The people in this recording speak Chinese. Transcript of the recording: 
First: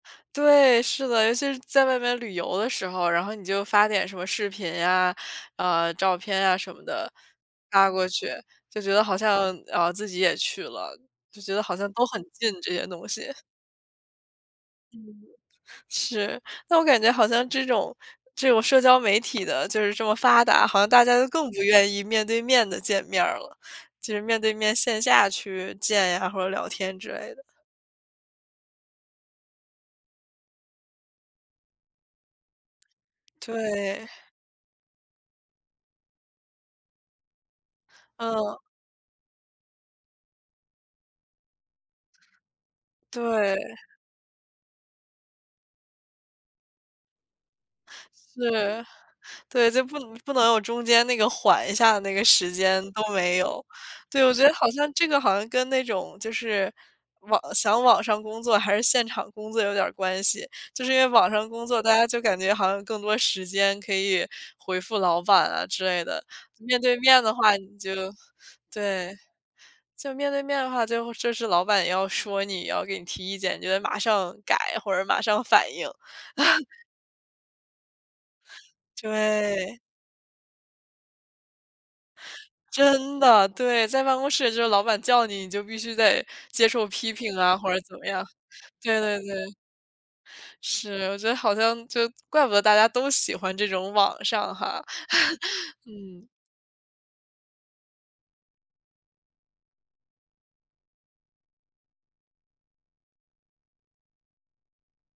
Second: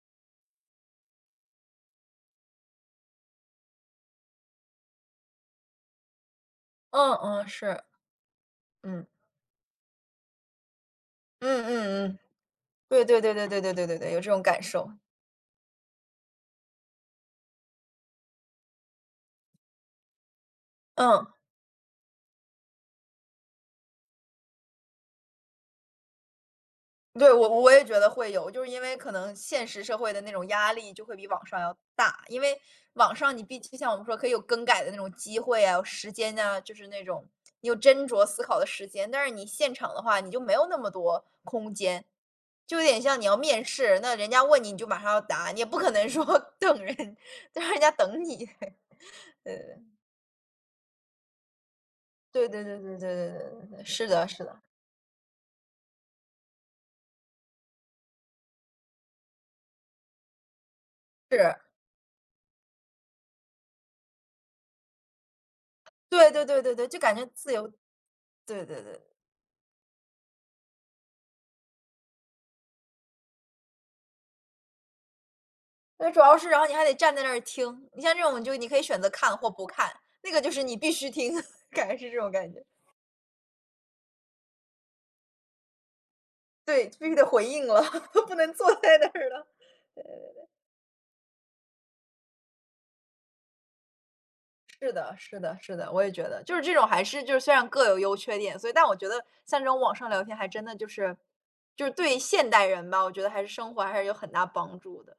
对，是的。尤其是在外面旅游的时候，然后你就发点什么视频啊，呃，照片啊什么的，嗯嗯，是。发过去，就觉得嗯。好像，呃，自己也去了，就觉得嗯好像嗯都嗯。很近这些对东对西。对对对对对对，有这种感受。嗯，是。但我感觉好像这种这种社交媒体的就是这么发达，好像大家都嗯。更不愿意面对面地见面儿了，就是面对面线下去见啊，或者聊天之对，类的。我我也觉得会有，就是因为可能现实社会的那种压力就会比网上要大。因为网上你毕竟就像我们对。说可以有更改的那种机会啊，时间呐，就是那种你有斟酌思考嗯。的时间。但是你现场的话，你就没有那么多空间。就有点像你要面对。试，那人家问你，你就马上要答，你也不可能说等人，就让人家等你。对对，对对，就对。不能不能有中间那个缓一下那个对时对对间对对对都没对有。对对，是对，的，我是觉得的。好像这个好像跟那种就是，网想网上工作还是现场工作有点儿关系。就是因为网上是。工作，大家就感觉好像更多时间可以回复老板啊之类的，对对对对面对，对就感面觉的自话由。你就对对对。对。就面对面的话，就是老板要说你也要给你提意见，你就得马上改或者马上反应。因为主要是然 后你还得站在那听，你像这种你可以选择看或不对。看，那个就是你必须听，感觉是这种感觉。真的，对，在办公室就老板叫你，你就必须得接对，受必批须得评回啊，应或者了，怎么样，不能坐在对那对儿了，对。对对对对。是，我觉得好像就怪不得大家都喜欢这种网上哈。是的，是 的，是的，我也觉嗯。得。就是这种还是就是虽然各有优缺点，所以但我觉得像这种网上聊天，还真的就是，就是对现代人吧，我觉得还是生活上还是有很大帮助的。